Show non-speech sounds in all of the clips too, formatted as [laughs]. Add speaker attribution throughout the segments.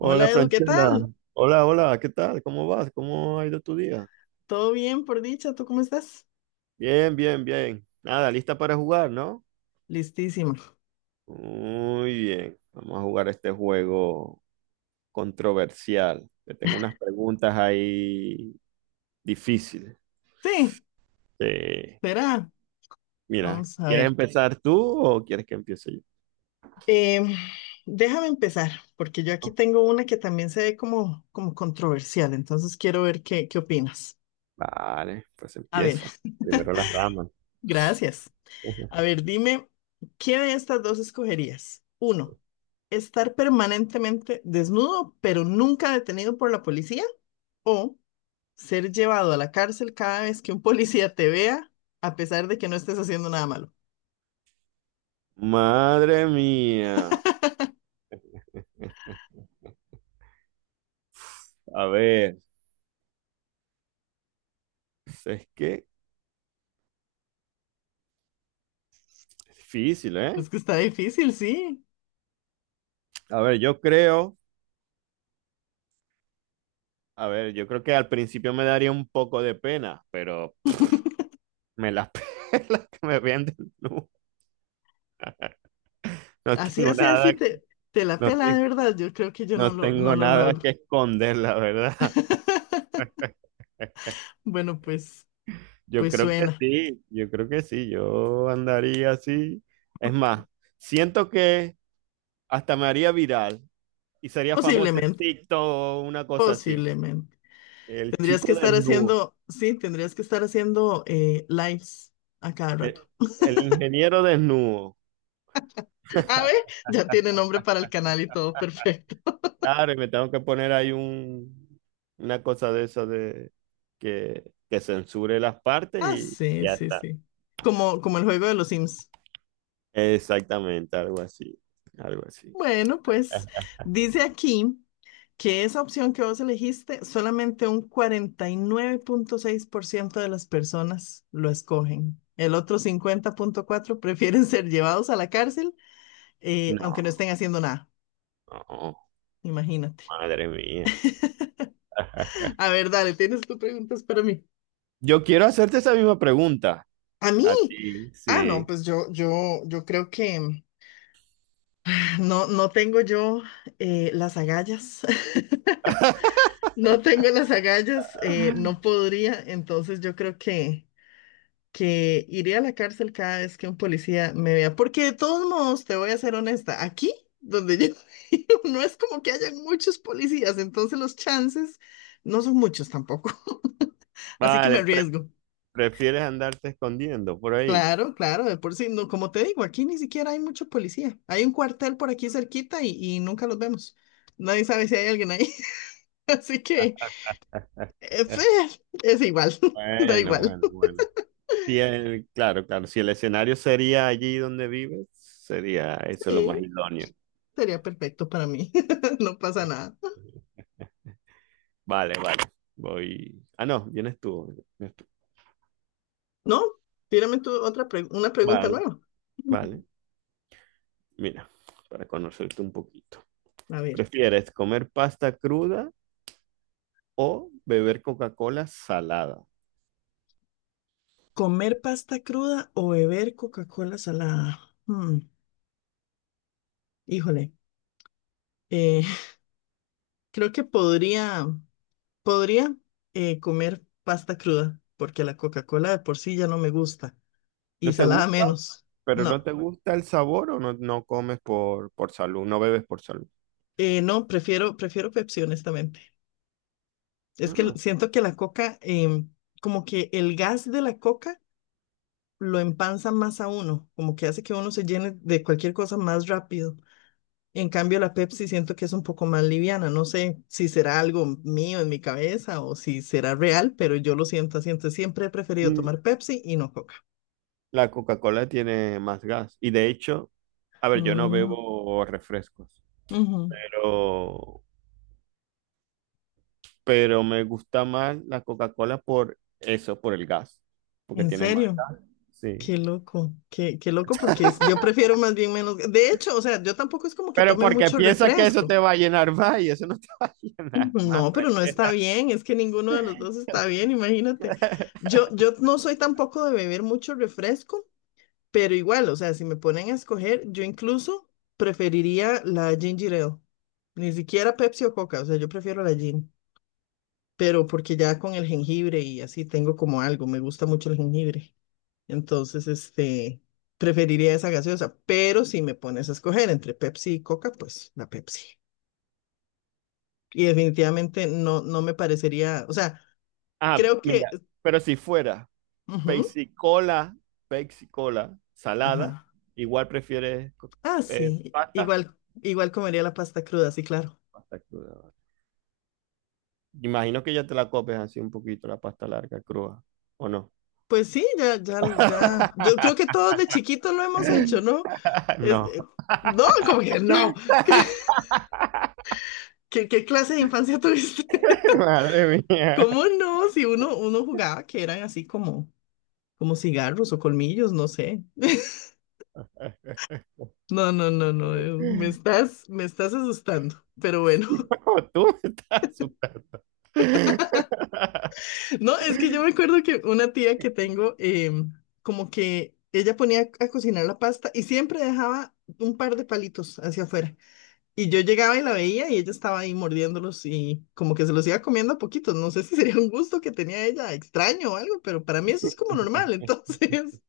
Speaker 1: Hola Edu, ¿qué
Speaker 2: Franchela,
Speaker 1: tal?
Speaker 2: hola, hola, ¿qué tal? ¿Cómo vas? ¿Cómo ha ido tu día?
Speaker 1: ¿Todo bien por dicha? ¿Tú cómo estás?
Speaker 2: Bien, bien, bien. Nada, lista para jugar, ¿no?
Speaker 1: Listísima.
Speaker 2: Muy bien. Vamos a jugar este juego controversial. Te tengo unas preguntas ahí difíciles.
Speaker 1: Sí,
Speaker 2: Eh,
Speaker 1: verá.
Speaker 2: mira,
Speaker 1: Vamos a
Speaker 2: ¿quieres
Speaker 1: ver.
Speaker 2: empezar tú o quieres que empiece yo?
Speaker 1: Em, déjame empezar, porque yo aquí
Speaker 2: No.
Speaker 1: tengo una que también se ve como controversial, entonces quiero ver qué opinas.
Speaker 2: Vale, pues
Speaker 1: A ver,
Speaker 2: empieza. Primero las damas.
Speaker 1: [laughs] gracias. A
Speaker 2: [laughs]
Speaker 1: ver, dime, ¿qué de estas dos escogerías? Uno, estar permanentemente desnudo, pero nunca detenido por la policía, o ser llevado a la cárcel cada vez que un policía te vea, a pesar de que no estés haciendo nada malo.
Speaker 2: Madre mía. A ver, es que es difícil, ¿eh?
Speaker 1: Es que está difícil, sí.
Speaker 2: A ver, yo creo. A ver, yo creo que al principio me daría un poco de pena, pero me las [laughs] pelas que me vean desnudo. No
Speaker 1: Así,
Speaker 2: tengo
Speaker 1: así, así
Speaker 2: nada,
Speaker 1: te la
Speaker 2: no,
Speaker 1: pela de verdad. Yo creo que yo no
Speaker 2: no
Speaker 1: lo, no
Speaker 2: tengo
Speaker 1: lo
Speaker 2: nada que
Speaker 1: logro.
Speaker 2: esconder, la verdad.
Speaker 1: [laughs] Bueno, pues,
Speaker 2: Yo
Speaker 1: pues
Speaker 2: creo que
Speaker 1: suena.
Speaker 2: sí, yo creo que sí, yo andaría así. Es más, siento que hasta me haría viral y sería famoso en
Speaker 1: Posiblemente,
Speaker 2: TikTok o una cosa así.
Speaker 1: posiblemente.
Speaker 2: El
Speaker 1: Tendrías que
Speaker 2: chico
Speaker 1: estar
Speaker 2: desnudo,
Speaker 1: haciendo, sí, tendrías que estar haciendo lives a cada
Speaker 2: el,
Speaker 1: rato.
Speaker 2: el ingeniero desnudo.
Speaker 1: A ver, ya tiene nombre para el canal y todo, [laughs] perfecto.
Speaker 2: Claro, y me tengo que poner ahí un, una cosa de esa de que censure las partes
Speaker 1: Ah,
Speaker 2: y
Speaker 1: sí,
Speaker 2: ya
Speaker 1: sí,
Speaker 2: está.
Speaker 1: sí. Como el juego de los Sims.
Speaker 2: Exactamente, algo así, algo así.
Speaker 1: Bueno, pues dice aquí que esa opción que vos elegiste, solamente un 49,6% de las personas lo escogen. El otro 50,4% prefieren [laughs] ser llevados a la cárcel, aunque no
Speaker 2: No,
Speaker 1: estén haciendo nada.
Speaker 2: no,
Speaker 1: Imagínate.
Speaker 2: madre mía. [laughs]
Speaker 1: A ver, dale, tienes tus preguntas para mí.
Speaker 2: Yo quiero hacerte esa misma pregunta
Speaker 1: A mí.
Speaker 2: a ti,
Speaker 1: Ah, no,
Speaker 2: sí.
Speaker 1: pues yo creo que no tengo yo las agallas. [laughs] No tengo las agallas, no podría, entonces yo creo que iré a la cárcel cada vez que un policía me vea. Porque de todos modos, te voy a ser honesta, aquí donde yo [laughs] vivo, no es como que hayan muchos policías, entonces los chances no son muchos tampoco. [laughs] Así que me
Speaker 2: Vale,
Speaker 1: arriesgo.
Speaker 2: prefieres andarte escondiendo por ahí.
Speaker 1: Claro, claro, de por sí, no, como te digo, aquí ni siquiera hay mucho policía. Hay un cuartel por aquí cerquita y nunca los vemos. Nadie sabe si hay alguien ahí. [laughs] Así que eh, fe,
Speaker 2: [laughs]
Speaker 1: es igual, [laughs] da
Speaker 2: Bueno,
Speaker 1: igual.
Speaker 2: bueno, bueno. Si claro, claro, si el escenario sería allí donde vives, sería eso lo
Speaker 1: Sí,
Speaker 2: más idóneo.
Speaker 1: sería perfecto para mí. [laughs] No pasa nada.
Speaker 2: Vale, vale. Voy. Ah, no, vienes tú. Vienes tú.
Speaker 1: No, tírame tú una pregunta
Speaker 2: Vale,
Speaker 1: nueva.
Speaker 2: vale. Mira, para conocerte un poquito.
Speaker 1: A ver,
Speaker 2: ¿Prefieres comer pasta cruda o beber Coca-Cola salada?
Speaker 1: ¿comer pasta cruda o beber Coca-Cola salada? Hmm, híjole, eh, [laughs] creo que podría comer pasta cruda, porque la Coca-Cola de por sí ya no me gusta y
Speaker 2: ¿No te
Speaker 1: salada
Speaker 2: gusta?
Speaker 1: menos.
Speaker 2: ¿Pero no
Speaker 1: No,
Speaker 2: te gusta el sabor o no, no comes por salud? ¿No bebes por salud?
Speaker 1: no, prefiero Pepsi, honestamente. Es que
Speaker 2: Ah.
Speaker 1: siento que la Coca, como que el gas de la Coca lo empanza más a uno, como que hace que uno se llene de cualquier cosa más rápido. En cambio, la Pepsi siento que es un poco más liviana. No sé si será algo mío en mi cabeza o si será real, pero yo lo siento así. Entonces, siempre he preferido
Speaker 2: Mm,
Speaker 1: tomar Pepsi y no Coca.
Speaker 2: la Coca-Cola tiene más gas. Y de hecho, a ver, yo no
Speaker 1: Mm,
Speaker 2: bebo refrescos,
Speaker 1: ujú.
Speaker 2: pero pero me gusta más la Coca-Cola por eso, por el gas, porque
Speaker 1: ¿En
Speaker 2: tiene más
Speaker 1: serio?
Speaker 2: gas. Sí.
Speaker 1: Qué loco, qué loco, porque yo prefiero más bien menos. De hecho, o sea, yo tampoco es como que
Speaker 2: Pero
Speaker 1: tome
Speaker 2: porque
Speaker 1: mucho
Speaker 2: piensa que eso te
Speaker 1: refresco.
Speaker 2: va a llenar más y eso no te [laughs] va a llenar más,
Speaker 1: No, pero no está
Speaker 2: frechera.
Speaker 1: bien, es que ninguno de los dos está bien, imagínate.
Speaker 2: [laughs]
Speaker 1: Yo no soy tampoco de beber mucho refresco, pero igual, o sea, si me ponen a escoger, yo incluso preferiría la ginger ale. Ni siquiera Pepsi o Coca, o sea, yo prefiero la gin. Pero porque ya con el jengibre y así tengo como algo, me gusta mucho el jengibre. Entonces, preferiría esa gaseosa. Pero si me pones a escoger entre Pepsi y Coca, pues la Pepsi. Y definitivamente no me parecería, o sea,
Speaker 2: Ah,
Speaker 1: creo que...
Speaker 2: mira, pero si fuera
Speaker 1: ujú,
Speaker 2: Pepsi Cola, Pepsi Cola salada,
Speaker 1: ajá.
Speaker 2: igual prefieres
Speaker 1: Ah, sí,
Speaker 2: pasta.
Speaker 1: igual comería la pasta cruda, sí, claro.
Speaker 2: Pasta cruda. Imagino que ya te la comes así un poquito la pasta larga, cruda, ¿o no?
Speaker 1: Pues sí, ya, ya, ya.
Speaker 2: [laughs]
Speaker 1: Yo creo que todos de chiquitos lo hemos hecho, ¿no? Es-
Speaker 2: No.
Speaker 1: eh, no, como que no. [laughs] ¿Qué,
Speaker 2: [laughs]
Speaker 1: qué clase de infancia tuviste?
Speaker 2: Madre
Speaker 1: [laughs]
Speaker 2: mía.
Speaker 1: ¿Cómo no? Si uno jugaba que eran así como cigarros o colmillos, no sé. No, no, no, no. Me estás asustando. Pero bueno. [laughs]
Speaker 2: [laughs] No, tú me estás asustando. [laughs]
Speaker 1: No, es que yo me acuerdo que una tía que tengo, como que ella ponía a cocinar la pasta y siempre dejaba un par de palitos hacia afuera. Y yo llegaba y la veía y ella estaba ahí mordiéndolos y como que se los iba comiendo a poquitos. No sé si sería un gusto que tenía ella, extraño o algo, pero para mí eso es como normal, [laughs] entonces.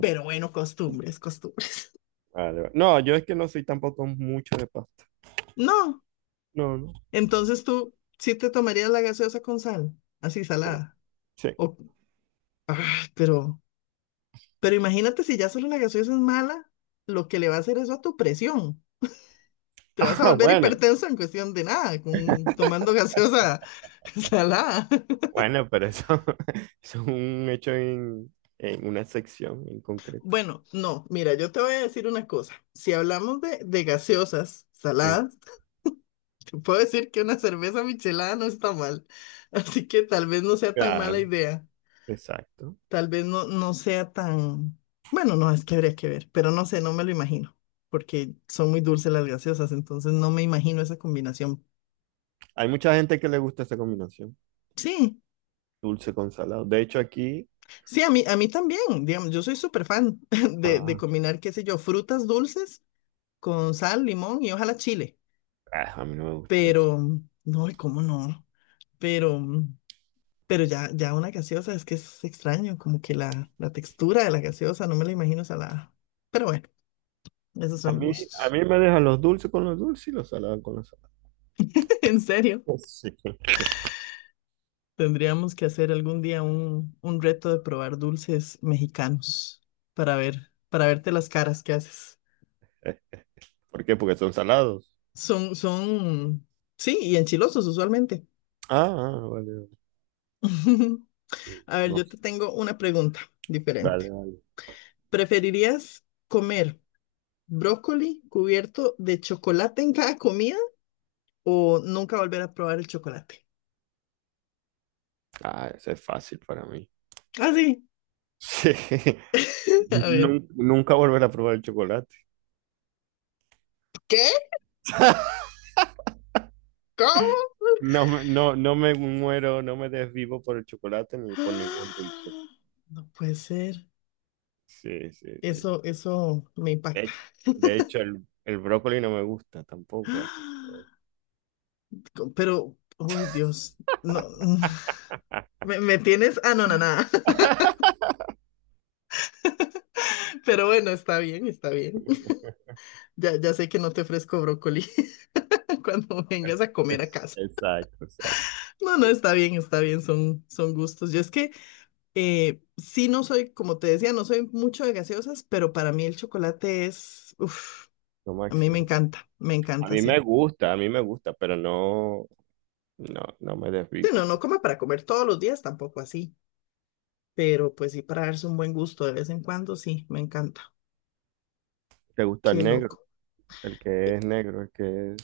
Speaker 1: Pero bueno, costumbres, costumbres.
Speaker 2: Vale, vale. No, yo es que no soy tampoco mucho de pasta.
Speaker 1: No,
Speaker 2: No, no.
Speaker 1: entonces tú sí te tomarías la gaseosa con sal, así
Speaker 2: Sí,
Speaker 1: salada.
Speaker 2: sí.
Speaker 1: O, ah, pero imagínate si ya solo la gaseosa es mala, lo que le va a hacer eso a tu presión. Te vas
Speaker 2: [laughs]
Speaker 1: a
Speaker 2: Ah,
Speaker 1: volver
Speaker 2: bueno,
Speaker 1: hipertenso en cuestión de nada, tomando gaseosa [laughs] salada.
Speaker 2: bueno, pero eso, [laughs] eso es un hecho en una sección en concreto.
Speaker 1: Bueno, no, mira, yo te voy a decir una cosa. Si hablamos de gaseosas
Speaker 2: Sí,
Speaker 1: saladas, te puedo decir que una cerveza michelada no está mal. [laughs] Así que tal vez no sea tan mala
Speaker 2: claro,
Speaker 1: idea.
Speaker 2: exacto.
Speaker 1: Tal vez no sea tan... Bueno, no, es que habría que ver, pero no sé, no me lo imagino, porque son muy dulces las gaseosas, entonces no me imagino esa combinación.
Speaker 2: Hay mucha gente que le gusta esa combinación,
Speaker 1: Sí,
Speaker 2: dulce con salado. De hecho, aquí,
Speaker 1: sí, a mí también, digamos, yo soy súper fan [laughs] de
Speaker 2: ah,
Speaker 1: combinar, qué sé yo, frutas dulces con sal, limón y ojalá chile.
Speaker 2: ah, a mí no me gusta eso.
Speaker 1: pero, no, y cómo no, pero, pero ya una gaseosa es que es extraño, como que la textura de la gaseosa, no me la imagino salada. Pero bueno, esos
Speaker 2: A
Speaker 1: son
Speaker 2: mí, a
Speaker 1: gustos.
Speaker 2: mí me dejan los dulces con los dulces y los salados con los salados.
Speaker 1: [laughs] En serio,
Speaker 2: [laughs] Sí.
Speaker 1: tendríamos que hacer algún día un reto de probar dulces mexicanos para verte las caras que haces.
Speaker 2: ¿Por qué? Porque son salados.
Speaker 1: Son, sí, y enchilosos usualmente.
Speaker 2: Ah, ah, vale. Vale.
Speaker 1: [laughs] A ver,
Speaker 2: No
Speaker 1: yo
Speaker 2: sé.
Speaker 1: te tengo una pregunta
Speaker 2: Vale,
Speaker 1: diferente.
Speaker 2: vale.
Speaker 1: ¿Preferirías comer brócoli cubierto de chocolate en cada comida o nunca volver a probar el chocolate?
Speaker 2: Ah, ese es fácil para mí. [laughs]
Speaker 1: Así.
Speaker 2: Sí.
Speaker 1: [laughs] A ver.
Speaker 2: Nunca volver a probar el chocolate.
Speaker 1: ¿Qué? ¿Cómo? [gasps]
Speaker 2: No me, no, no me muero, no me desvivo por el chocolate ni por ningún dulce.
Speaker 1: No puede ser.
Speaker 2: Sí, sí, sí.
Speaker 1: Eso me
Speaker 2: De
Speaker 1: impacta.
Speaker 2: hecho,
Speaker 1: [gasps]
Speaker 2: de hecho, el brócoli no me gusta tampoco. Así.
Speaker 1: Pero, uy, Dios, no, [laughs] me tienes anonadada. [laughs] Pero bueno, está bien, está bien.
Speaker 2: [laughs]
Speaker 1: Ya, ya sé que no te ofrezco brócoli [laughs] cuando vengas a comer a casa.
Speaker 2: Exacto, exacto.
Speaker 1: No, no, está bien, son gustos. Yo es que sí, no soy, como te decía, no soy mucho de gaseosas, pero para mí el chocolate es, uff,
Speaker 2: Lo
Speaker 1: a mí
Speaker 2: máximo.
Speaker 1: me
Speaker 2: A
Speaker 1: encanta,
Speaker 2: mí me
Speaker 1: sí.
Speaker 2: gusta, a mí me gusta, pero no, no, no me
Speaker 1: Sí, no,
Speaker 2: desvivo.
Speaker 1: no come para comer todos los días, tampoco así, pero pues sí, para darse un buen gusto de vez en cuando, sí, me encanta.
Speaker 2: ¿Te gusta el
Speaker 1: Qué
Speaker 2: negro?
Speaker 1: loco.
Speaker 2: El
Speaker 1: Eh,
Speaker 2: que es negro, el que es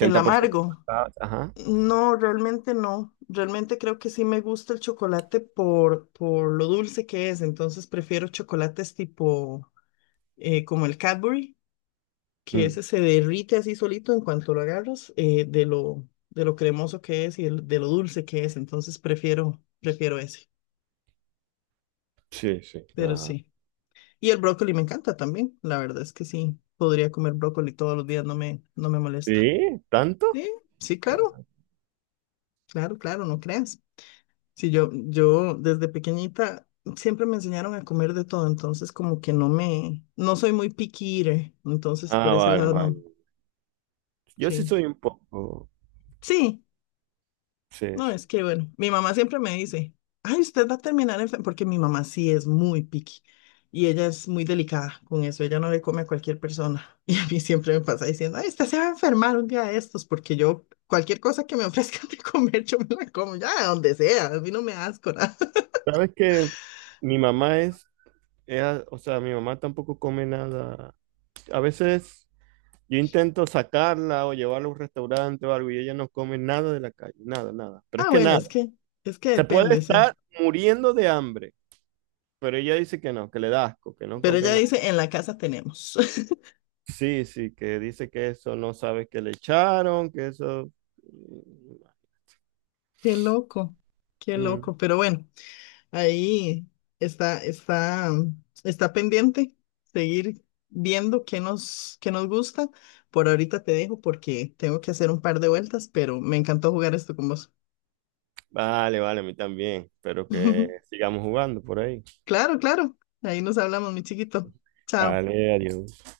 Speaker 1: El amargo,
Speaker 2: pasado.
Speaker 1: no, realmente no. Realmente creo que sí me gusta el chocolate por lo dulce que es, entonces prefiero chocolates tipo como el Cadbury que
Speaker 2: Mm,
Speaker 1: ese se derrite así solito en cuanto lo agarras, de lo cremoso que es y de lo dulce que es. Entonces prefiero ese,
Speaker 2: sí, sí.
Speaker 1: pero sí. Y el brócoli me encanta también. La verdad es que sí, podría comer brócoli todos los días, no me molesta.
Speaker 2: ¿Sí? ¿Tanto?
Speaker 1: Sí, sí, claro,
Speaker 2: Ah,
Speaker 1: claro, claro, no creas. Sí, yo desde pequeñita siempre me enseñaron a comer de todo, entonces como que no me, no soy muy picky eater, entonces por
Speaker 2: ah,
Speaker 1: ese
Speaker 2: vale,
Speaker 1: lado
Speaker 2: vale.
Speaker 1: no,
Speaker 2: Yo sí
Speaker 1: sí.
Speaker 2: soy un poco.
Speaker 1: Sí,
Speaker 2: Sí,
Speaker 1: no,
Speaker 2: sí.
Speaker 1: es que bueno, mi mamá siempre me dice, ay, usted va a terminar enferma, porque mi mamá sí es muy picky y ella es muy delicada con eso, ella no le come a cualquier persona [laughs] y a mí siempre me pasa diciendo, ay, usted se va a enfermar un día de estos, porque yo cualquier cosa que me ofrezcan de comer, yo me la como, ya, de donde sea, a mí no me da asco nada. [laughs]
Speaker 2: Sabes que mi mamá es, o sea, mi mamá tampoco come nada. A veces yo intento sacarla o llevarla a un restaurante o algo y ella no come nada de la calle, nada, nada. Pero
Speaker 1: Ah,
Speaker 2: es que
Speaker 1: bueno, es
Speaker 2: nada.
Speaker 1: que, es que
Speaker 2: Se puede
Speaker 1: depende, sí,
Speaker 2: estar muriendo de hambre, pero ella dice que no, que le da asco, que no
Speaker 1: pero
Speaker 2: come
Speaker 1: ella
Speaker 2: nada.
Speaker 1: dice, en la casa tenemos. [laughs]
Speaker 2: Sí, sí, que dice que eso no sabe que le echaron, que eso. Mm,
Speaker 1: Qué loco, qué
Speaker 2: mm,
Speaker 1: loco, pero bueno. Ahí está, está, está pendiente seguir viendo qué nos gusta. Por ahorita te dejo porque tengo que hacer un par de vueltas, pero me encantó jugar esto con vos.
Speaker 2: vale, vale, a mí también. Espero que
Speaker 1: [laughs]
Speaker 2: sigamos jugando por ahí.
Speaker 1: Claro, claro. Ahí nos hablamos, mi chiquito. Chao.
Speaker 2: Vale, adiós.